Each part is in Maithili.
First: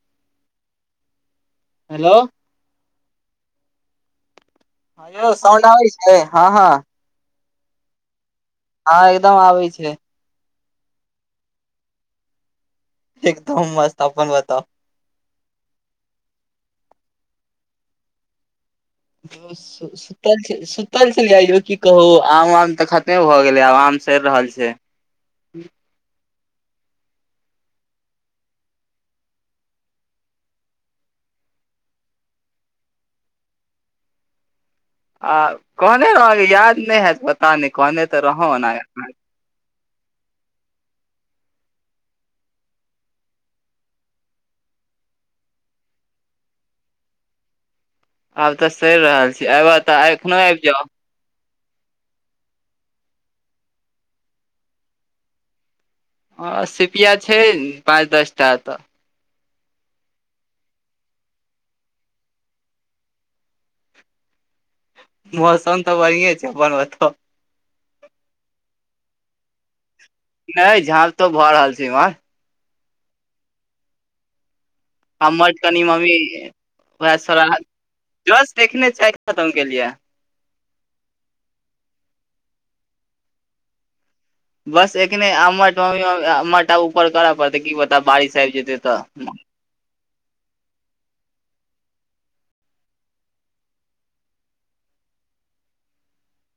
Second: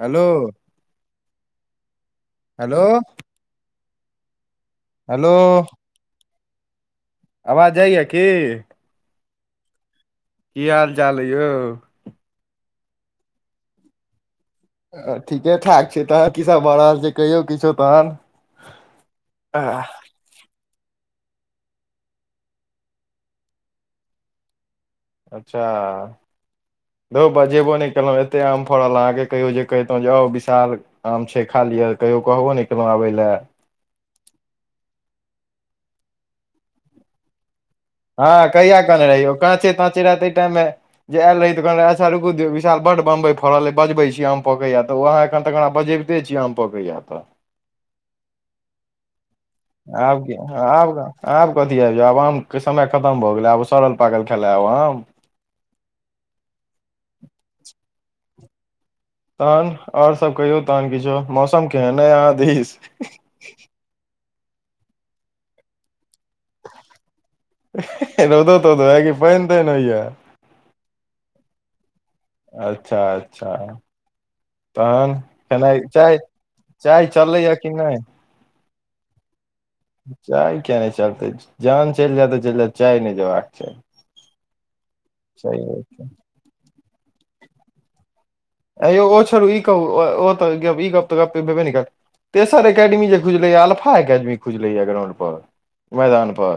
हेलो। हेलो। हेलो। हेलो हँयो साउंड आबै छै हँ हँ। आवाज जाइए की। हँ एकदम आबै छै। की हाल चाल अइ यौ। एकदम मस्त अपन बताव ह ठीके ठाक छै तहन की सब भऽ रहल छै कहियो किछो तहन। द। आह, सुतल सुतल चलि जाइयो की कह आम आम तऽ खतमे भए गेले आब आम सड़ रहल छै। अच्छा। रौ बजेबो नहि केलहुँ एतेक आम फड़ल अहाँकेँ कहियो जे कहितहुँ जे आउ विशाल। आम छै खा लियअ कहियो कहबो नहि केलहुँ आबय लए। आ कहने रहाँके याद नहि हयैत पता नहि कहने तऽ रहौ ओ। ना कच छै तच रहतै टाइमे। जे आयल रह तऽन अच्छाुकु विशाल बड बम्ई फड़ले बजबै छी आम फकैया तऽ ओहाँखन तऽकरा बजे छीिय आम पकय त। आब तऽ सरिि रहल छी अबह तऽ आब की एखनो आबि जाउ आब आब कथी आबि जायौ आब आमके समय खतम भऽ गेलै आब सड़ल पाकल कै खेलायब आम। ह सिपिया छै पाँच दस टा तऽ। तहन और सब कहियौ तहन किछो मौसम केहन आय अहादिस मौसम तऽ बढिए छै अपन ओतऽ। रौदो तऽ तो है की पैन तै ने होइय। नहि झाँप तो भऽ रहल छै इमहर। अच्छा अच्छा। तहन हमर केेनाइ कनि मम्मी चाय चाय चललैया कि नहि। जस सिखने छै देसेहखखने चाही ने तुम के लि। चाय केिया नहि चलतै जान चएल जाय तै चैल जाय चाय नहि जयबाक चाही बस एखने आमट सही मम्मी मम्मी आँ आमट ऊपर करऽ पड़तै की पता बारिश आइब जेतै अय यो ओ तऽ छोरू ई कहू अँ ओ तै गैप इ गप तऽ गप भे भेबे न कर तेसर एकेडमी जे खुजलैए अलफा एकेडमी खुजलेए ग्राउंड पर मैदानपर।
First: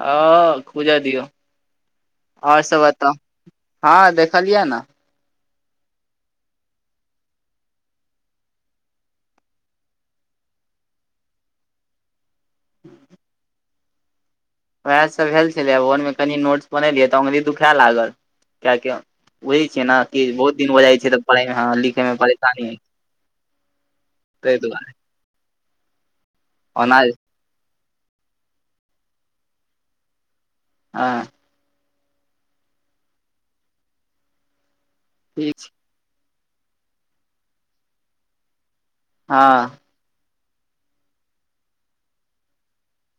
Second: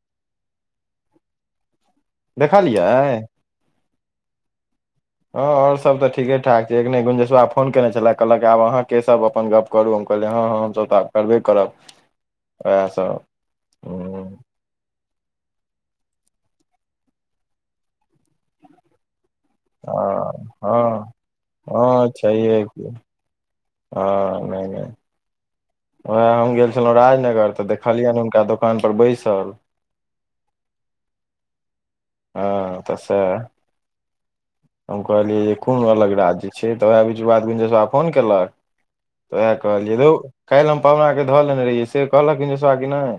ह खूजा दियऔ आओर सब बताउ। देखलियै हँ देखलियै ने। हँ आओर सभ तऽ ठीके ठाक छैखने गुंजेश बाब फोन केने छलथि कहलक आब अहाँ के सभ अपन गप। करू हम कहलियै ह ह हमसब तऽ आब करबे करब वएह सब हम्म वएह सब भेल छलैब वनमे कनी नोट्स बनेलियै तऽ अंगुरी दुखा लागल कियाकि बुझै छियै नहि कि हँ बहुत दिन हो जाइ छै हँ तऽ पढ़े मे ह लिखै मे परेशानी होय छै ह नहि नहि वएह हम गेल छलहुँ ओना राजनगर तऽ देखलियन हुनका दोकान पर बैसल ह ह त सैह हम कहली जे ठीक छै कुन अलग राज्य छे तऽ वएह बीजूआ बिंदेसुआ फोन केलक तऽ हँ उएह कहलियै धौ काल्हि हम पवनाके धऽ लेने रहियै से कहलक बिंदेसुआ कि नहि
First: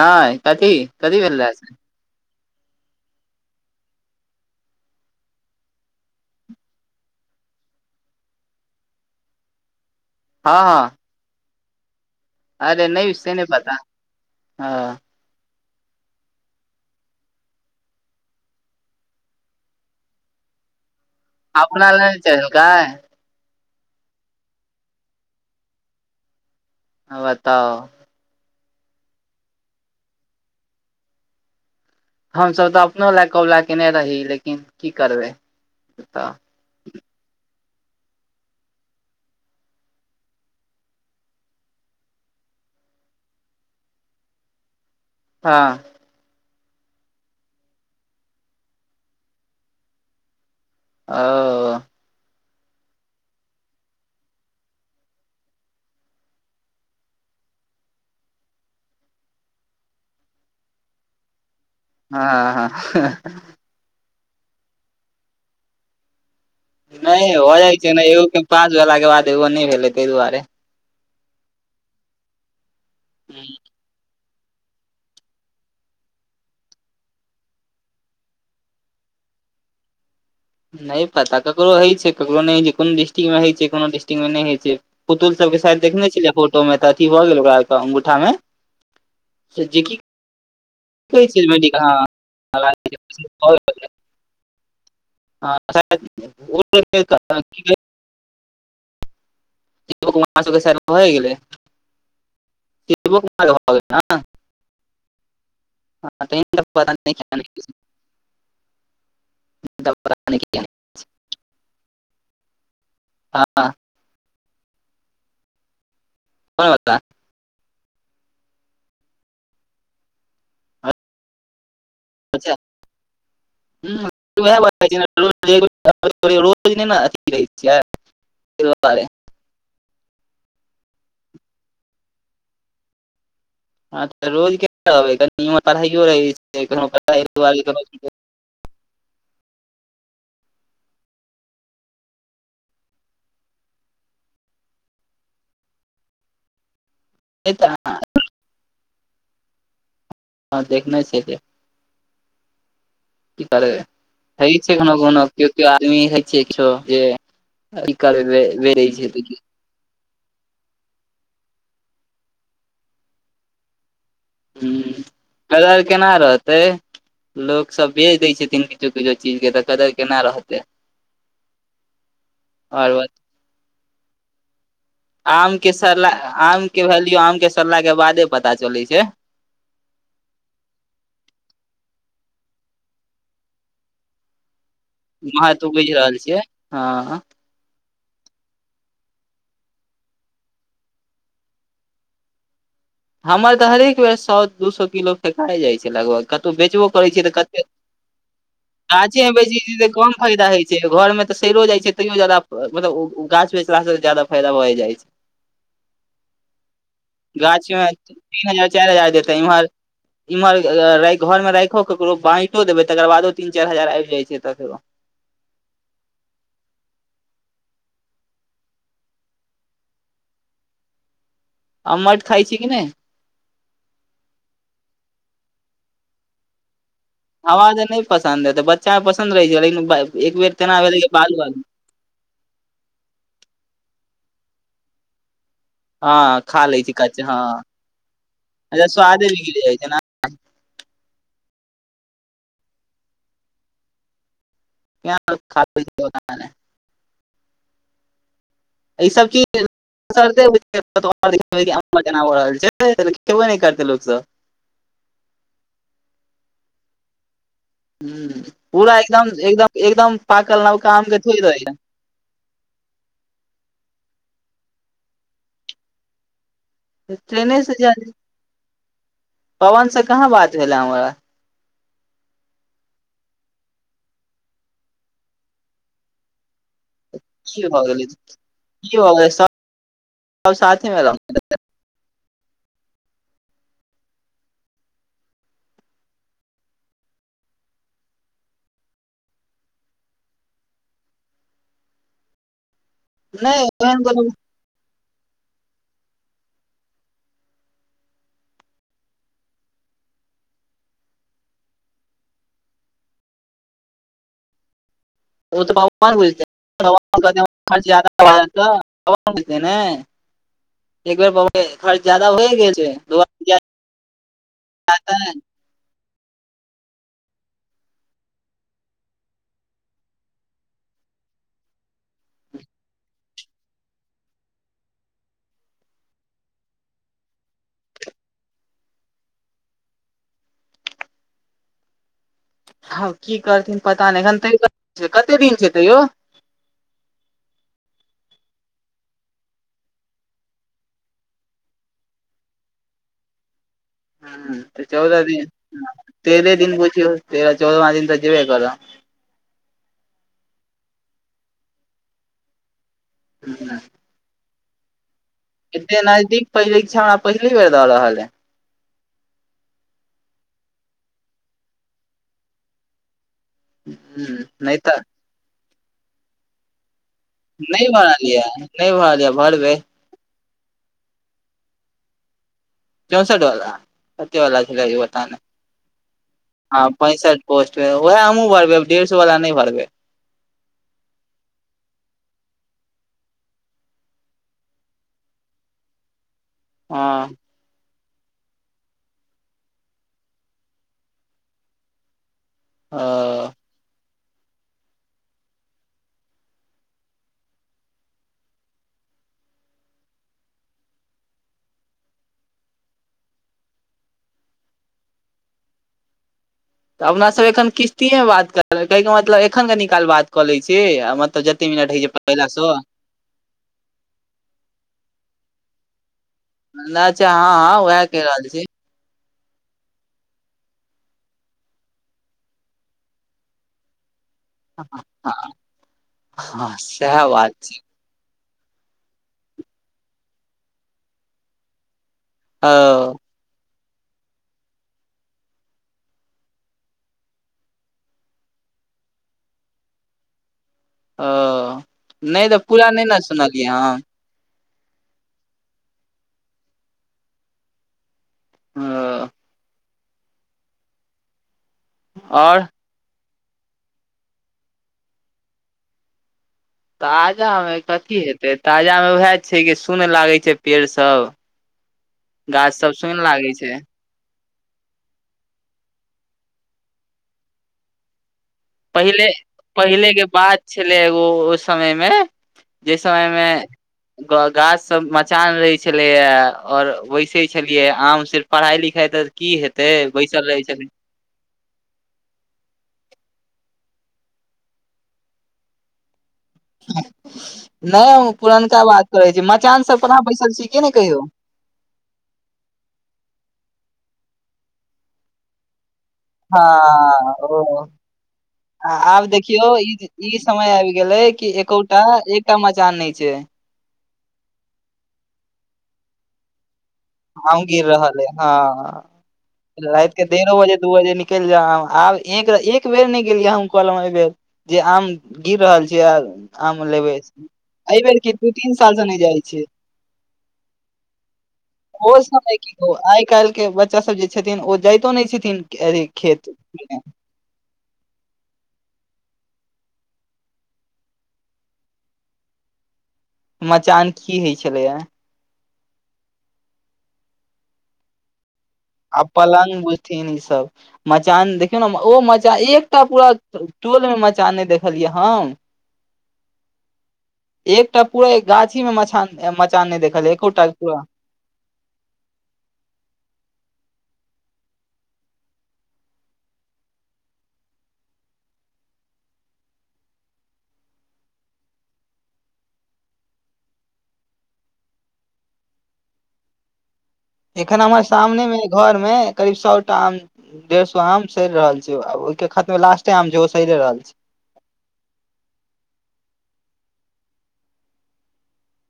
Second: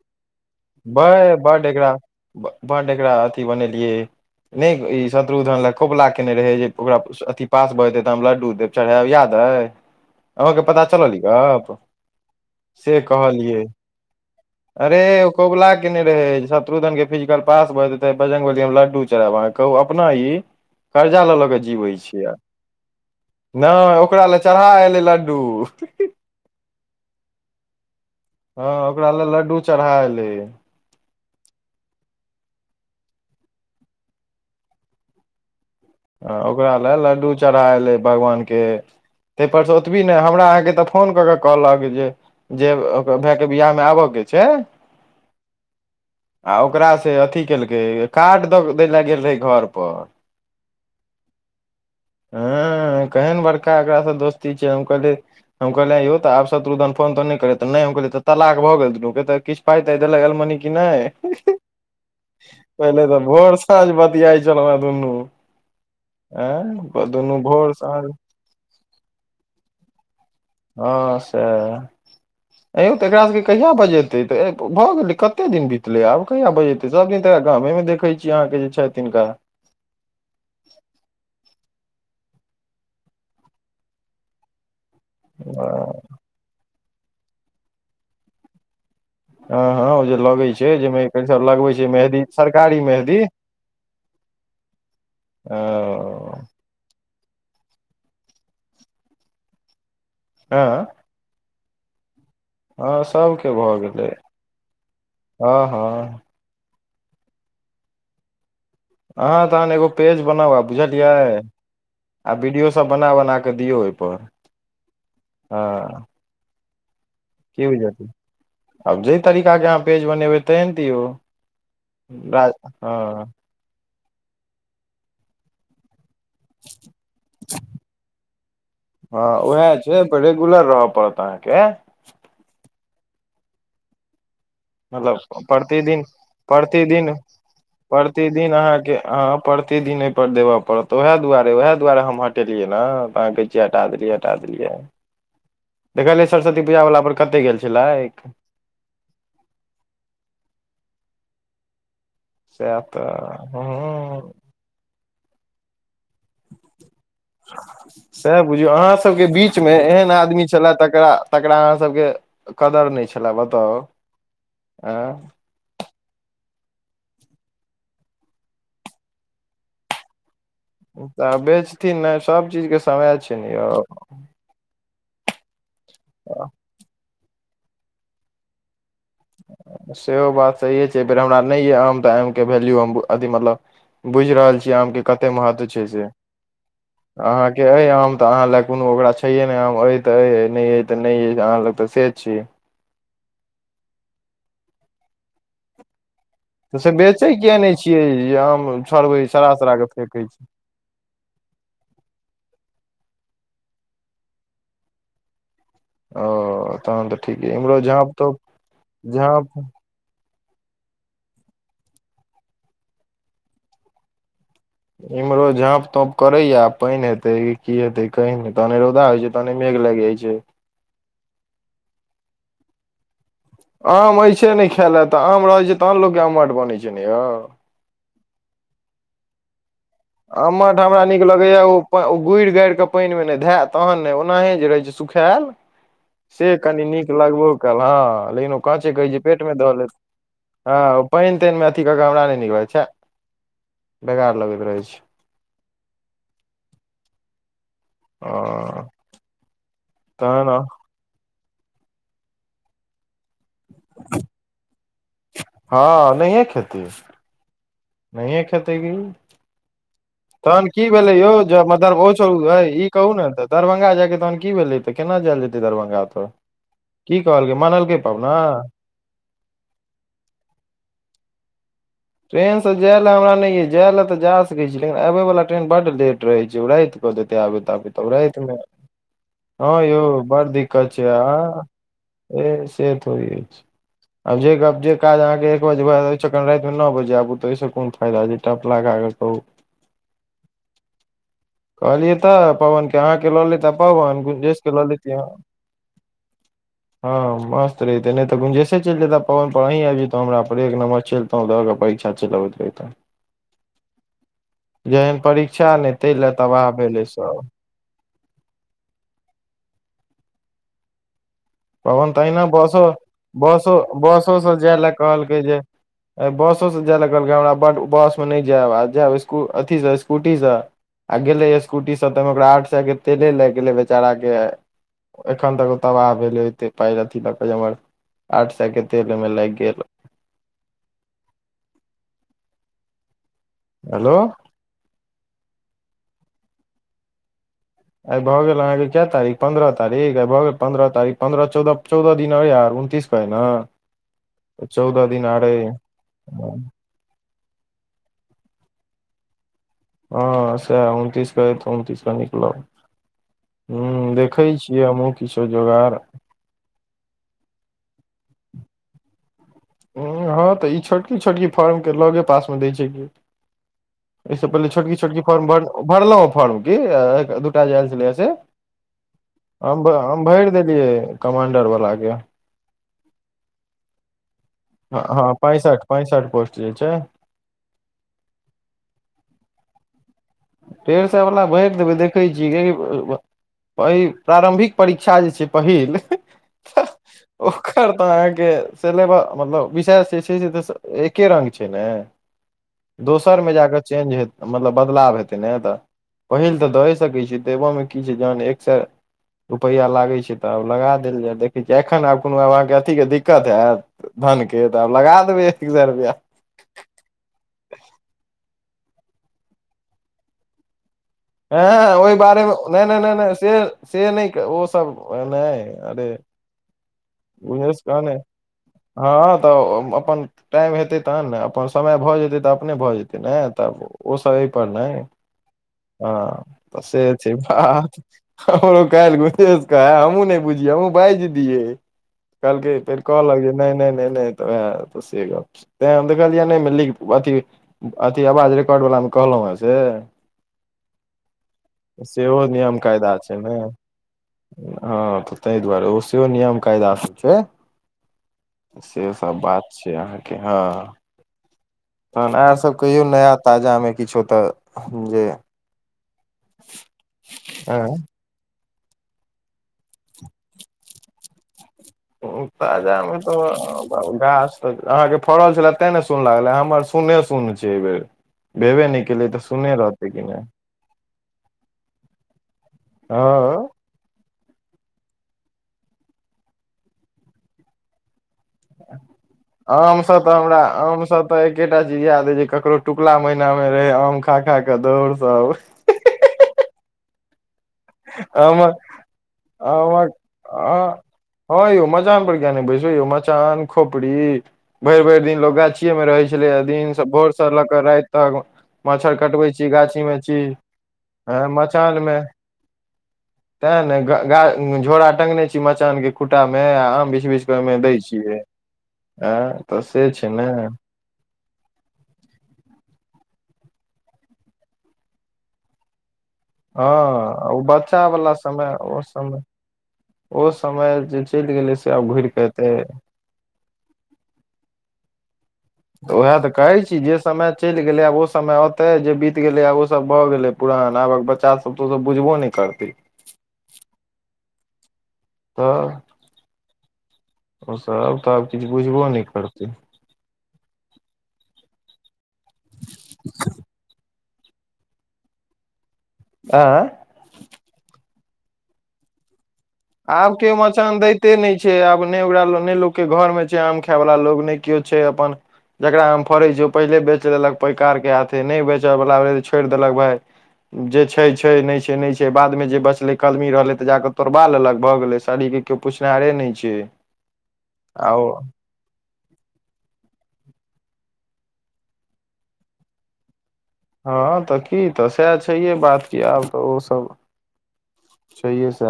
नहि कथी कथी बैय भेल बड्ड रहे एकरा बड्ड एकरा अथी बनेलियै नहि ई शत्रुधन लऽ कोबला केने रहै जे ओकरा अथिपास भऽ जेतै तऽ हम लड्डू देब चढ़ायब याद अइ अहाँ हँ के पता हँ चलल इ गप अरे से नहि नहि कहलिये पता अरे हँ कोबला केने रहे जे शत्रुधन के फिजिकल पास ब देते बजरंगबलीहमलड्डू चरढैबकहू अपना ई कर्जा लऽ लऽ के जीवै अपना लग छियै चलकै नहि ओकरा ले चराएह एलै लड्डू ह बताऔ ह ओकरा ले लड्डू चराएह एलै यै हम सब तऽ अपनो ल कोबला केने रही लेकिन की करबै तऽ ह ओकरा लए लड्डू चढ़ाए लै भगवानके तें परसे ओतबी नय हमरा अहाँके तऽ फोन कऽ के कहलक जे जे ओकर भैएके बिआहमे आबक छै [unintelligible] आ‌ ओकरा से अथी केलकै कार्ड द देैले गेल रहै घर पर [unintelligible] हँ केहन बड़का एकरा से दोस्ती छै हम कहलियै हम कहलिए यायो तऽ आब शत्रुधन फोन तोन नइ करेए तऽ नय तऽ हम कहलिये तऽ तलाक भऽ गेलछु फेर तऽ किछ पाय ताय देलक एलोमनी‌ कि नय हँ हँ पहिले तऽ भोर स साँझ बतियाए छलोह दुनू अएह नय यो भजाय छै ने एगो कऽ पास भेलाके बाद एगो नय भेलै तै दुआरे ह सएह ऐयौ तऽ एकरा सबके कहिया बजै ते ऐ भऽ गेलै कते दिन बीतलै आब कहिया बजेैते सब दिन तऽ गामे मे देखै छियै अहाँके जे छै तिनका नइ पता ककरो होइ छै ककरो नइ होइ छै कुनो डिस्टिक मे होइ छै कोनो डिस्टिक मे नइ होइ छै पुतुल सब अ के सायद देखने छिलियै फोटो मे तऽ अथी भऽ गेलै ओकरा आर के अंगूठा मे [inaudible] ह ह उ जे लगै छै जेमे कहै [unintelligible] गेलै लगबै छै मेहदी सरकारी मेहदी ओ [inaudible] हँ हँ सबके भऽ गेलै [inaudible] हँ हँ [inaudible] अहाँ तहन एगो पेज दबाने बनाउ की आ बुझलियै आ वीडियो सब बना बना कऽ हाँ दियौ ओय पर हैं [inaudible] की बुझहलिन आब जे तरीकाके अहाँ पेज बनेबै तेैहन दियौ अच्छा [unintelligible] [inaudible] [inaudible] हँ उएह छै रेगुलर रहय पड़त अहाँके हँ तऽ रोज केना रहबै मतलब कनि इम प्रतिदिन पढ़ाइयो रहै छै [inaudible] प्रति दिन अहाँके प्रति दिन एहि पर देबऽ पड़त वहि दुआरे वहि दुआरे हम हटेलियै ने अहाँ कह हटा देलियै हटा देलियै देखलिए सरस्वती पूजा वला पर कते गेल छलै [inaudible] सेअ तऽ की कर बय हँ हेय छै कोनो कोनो केओ केओ आदमी हइ छै जे सएह बुझियौ अहाँ सबके [inaudible] बीच मे एहन आदमी छलए तकरा तकरा अहाँ सबके कदर नइ छलए बताउ हुं आँ कदर केना रहतै लोक सब बेच दय छथिन किछो किछो चीज के तऽ कदर केना रहत तऽ बेचथिन नै सभ चीजके आओर समय छै ने यौ आम के सरलाह आम के वैल्यू आम के सरलाह के बादे पता चले छै सेहो बात सहीए छै अए बेर हमरा नइ यए आम तऽ आमके वैल्यू हम अथी मतलब बुइझ रहल छी आम के कते महत्व छै बुझि से रहल छियै हँ अहाँके आम तऽ अहाँ लग कोनो ओकरा छैये ने आम अहाँ लग तऽ से छीियै [unintelligible] हमर तऽ हरेक बेर सो दू सो किलो फेेक जाइ छै लगभग कतौ तऽ बेचबो से करै छियै तऽ बेचै किया कते नहि छियै जे आम छोड़बै गाछे मे सड़ा बेचै छी सड़ा कऽ तऽ कम फेेकै छी फायदा होय छै घरमे तऽ सड़िो जाइ छै तैयो ज्यदा मतलब ओ गाछ बेचलाास से ज्यदा फायदा भए जाइ छै ओ तहन तऽ ठीके गाछ तीन हजार चारि हजार देत इम्हर इम्हर घर में राखो केकरो बाटो देबे तकर बादो तीन चारि हजार आबि जाय छै तऽ फो इमेरो झाँप तोप करैय पैन हतय कीतै कै तऽने रो द हो छै तनि मेघ लागि जाइ छै अमट खा छी कि नहि आम एछै नहि खाय ले तऽ आम रहै छै तहन लोकोग के आम मठ बनै छै नऽ यौ ह नहि पसन्द है तऽ बच्चा पसन्द रहै छै लेकिन एक बेर तेना आमठ भेलै हमरा कि नीक बालू बालू लगैया ओ ओ गुड़ि गारि कऽ पानिमे नहि धय तहन ने ओनाहे जे रहै छै सुखायल हँ से खा लै कनि छै नीक कच्चे हँ लगबो कल हँ लेकिन ओ अच्छा कहाँचे कहै छै स्वादे बिगड़ पेटमे जाइ धऽ छै लेत हँ ओ पानि तानिमे अथी कऽ क हमरा नहि निक लैत छै बेकार लगैत रहै छै [unintelligible] ओ ई सब चीज तहन [unintelligible] खेबो नहि करतै लोक सब हँ नहिएै खेतय नहिे ह खेते की पूरा एकदम एकदम एकदम पाकल तहन की नवका आम भेले के यौ थोड़ि [unintelligible] रहै ई कहु ने तऽ दरभंगा जायके तहन की भेलै तऽ केना जायल जेते दरभंगा तऽ छै। की कहलक ट्रेने से जा मानलकै पाबना पवन से कहाँ बात भेले हमरा ट्रेन से जाय लए हमरा नहि यऽ जाय ले तऽ जा सकैत छी लेकिन आबय वला ट्रेन बड लेट रह छै ओ रा की आबेत भऽ आबेत गेलै राईत की भऽ गेलै सब हँ यौ बड़ साथे दिक्कत मे छै रह आ ए से त होइ अछि आब जे जे काज अहाँके एक बज रा न बजे आबू तऽहिससँ कोन फायदा छै टप लगााकऽ कहू कहलियै तऽ पवन के, अहाँ के लऽ नहि लेता एहन कोनो पवन गुेरजेश के लऽ ले हम हँ मस्त रेते नहि तऽ गुंजेशसे चलि जेता पवन पर, अहीं आयब जेत हमरा पर एक नंबर चल तऽऽ परीक्षा चलबैत रहै तऽ जेहन परीक्षा ने तै लए तबाह भेलै सब जे एक बेर ब [unintelligible] पबन तहिना बसो बसो बसोसँ जाय लए कहलकै जे बसो से जाय ल कहलकै हमरा, बडड बस मे नहि जायब आ जायब स् अथी से स्कूटी से आ गेले स्कूटी से तऽ ओकरा आठ सए के तेले लागि गेलै बेचारा के एखन तक ओ तबाह भेलै पर आठ सए के तेल ओमे लागि गेल [unintelligible] हँ की करथिन पता हेलो नहि, एखन त कते दिन छै तैयो? आइ भऽ गेल अहाँके क तारीख पन्द्रह तारीख, आइ भऽ गेल पन्द्रह तारीख, पन्द्रह चौदह चौदह दिन अर उनतीस के होय नऽ हूँ चौदह दिन, तेरे दिन बुझियो, तेरह चौदहमा दिन तऽ जेबे करऽ हँ अ ह उनतिस क त उनतिस क निकलब ह देखै छियै हमहुँ की एते नजदीक परीक्षा पहिले बेर दऽ रहल है हँ तऽ ई छोटकी छोटकी फॉर्म केँ लगे पासमे दै छै की अइ आइस पहिले नहि छोटकी तऽ छोटकी फर्म भरलों फर्म दूटा नहि जै भरल से ये नहि भरल ये [inaudible] भरबै हम भैर देलियै कमांडर वाला केँ चौंसठ वला [inaudible] कते वला छल हँ बता हँ ने पैंसठ पैंसठ पोस्ट जे हँ छै [inaudible] पैंसठ पोस्ट रहै ओहै हमहुँ भरबै डढ़ सो वला नै भरबै डेढ़ सै वला भैर देबै देखै छियै किया की पर ई प्रारम्भिक परीक्षा जे छै पहिल हँ ओर कऽ अहाँकेँ सिलेबा मतलब विशेष जे छै से एके रंग छै ने [inaudible] ओ दोसरमे जाक चेंज हेत मतलब बदलाव हेतै नै तऽ पहिल तऽ दऽ सकैत छी देबामे की छै जहन एक सै रुपैआ लागै छै तऽ आब लगा देल जाय देखै छियै एखन आब कोनो आब अहाँकेँ अथी केँ दिक्कत होयत धन केँ तऽ आब लगा देबै एकतीस हजार रुपैआ तऽ अपना सभ एखन किश्तीएमे बात करै कहे कऽ मतलब एखन कनिकाल बात कऽ लै छी आ हँ जते मिनट हँ होइ छै ओहि पहिला बारेमे स नहि नहि नहि नहि से से नहि ओसभ नहि अरे [unintelligible] उहे हँ सऽ उएह काने कहि रहल छी हँ तऽ अपन टाइम हेतै तहन न अपन समय भऽ जेतै तऽ अपने भऽ जेतै ने तब ओसभ एहिपर [inaudible] नै हँ तऽ से छै बात हमरो कायल [unintelligible] कहय हमू नै बुझिय हमहुँ बाजज दिय ओ कहलके फेर कहल लै नै नै नै नै तैय ऐत से गप्प छै तै हम देखलिए नै [unintelligible] अथि आवाज रिकॉर्डवला में कहलु है से ओ [inaudible] सेहो नहि तऽ नियम पूरा नहि कायदा छै ने सुनलियै हम हँ तऽ तैय दुआरे ओ सिओ नियम कायदा स छै [inaudible] से ओ सब बात छै अहाँ केँ हँ [inaudible] तहन अहाँ आओर सब कहियो नया ताजा में किछो तऽ जे ताजा में आँय कथी हेतै ताजा मे उएह छै कि सुन लागै छै पेड़ सब उ गाछ सब ताजा मे सुन तऽ लागे छै ओ आम गाछ तऽ अहाँ केँ फड़ल छलै तैं ने सुन लागलै एम्हर सुने सुन छै एहि बेेर भेबे नहि पहिले केलै तऽ सुने रहतै पहिले कि केँ नहि बात छलै एगो ओ समय मे जे समय मे हँ ग गाछ सब मचान रहे छलेया आ और वैसे छलियै आम सिर्फ पढ़ाइ लिखाइ तऽ की हेतै आमसँ तऽ बैसल रहै छथिन आमसँ हमरा एकेटा चीज याद हे जे ककरो टुकला महिना मे रहे आम खा खा केँ दौड़ सब [unintelligible] नै ओ आमक पुरनका बात करै छी। मचान सब पर आमक अहाँ सब बैसल छी अ की नै कहियौ हँ यौ मचान पर किया नै बैस यौ मचान खोपरी भैर भैर दिन लोग गाछिये में रहे छै हँ ओ तक [inaudible] आ मच्छर आब कटबै छी देखियौ गाछी मे ई छी समय आइब गेले कि एकोटा मचान मे एकटा मचान नै छै। तें नै ग झोराा टंगने छी मचान केँ खुटा में आ आम बिछेछी आम गिर रहल है हँ एं तऽ [inaudible] से रात केँ छै ने डेरो बजे दू बजे निकले निकैल जाउ आब एक एक बेर नै गेलियै कहलों कहनो आइबेर जे आम गिर रहल छै आर आम लेबै हँ ओ बच्चा एहिबेर वाला की दू तीन समय साल ओ से नहि समय जाइ छीयै। ओ समय जे चलि गेलै से आब ओ घुरि के समय एतै की कहू आइ काइल के बच्चा सब जे छथिन ओ जाइतो नहि छथिन। अथी उएह खेत तऽ कहै छी मे। जे समय चलि गेलै आब ओ समय औते जे बीत गेले आ ओ सब भए गेले पुरान आबक बच्चा सब तब तो त बुझबो नहि करतै। मचान की होइ छलैया। त ओसभ तह आब किछु बुझबो नहि करतै। थीन ई सब मचान देखियौ ने ओ मचान एकटा पूरा टोल मे मचा नहि देखलियै हम। आय? एकटा पूरा इ गाछी मे मचान नहि देखल एकोटा पूरा। ते नहि छैय आब नहि ओकरा नहि लोकके घरमे छैय आम खाायवला लोक नहि केओ छैय अपन जकरा आम फड़ै छियै ओ पहिले बेच लेलक पैकारके हाथे नहि बेचयवला भेल रहल तऽ छोड़ि देलक भाय। जे छैय छैय नहि छैय नहि छैय बाद में जे बचलै कलमी रहले ते जाके तोड़बा लेलक। भऽ गेलै शरीर केओ पुछनाहारे नहि छैय। एखन हमर सामने मे घर मे करीब सौटा आम डेढ़ सए आम सैर रहल छैय ओहिके खतमे लास्टे आम छैय सरि रहल छै हँ तऽ की तऽ सएह छैहे बात की आब तऽ ओ सब छैहे सएह की।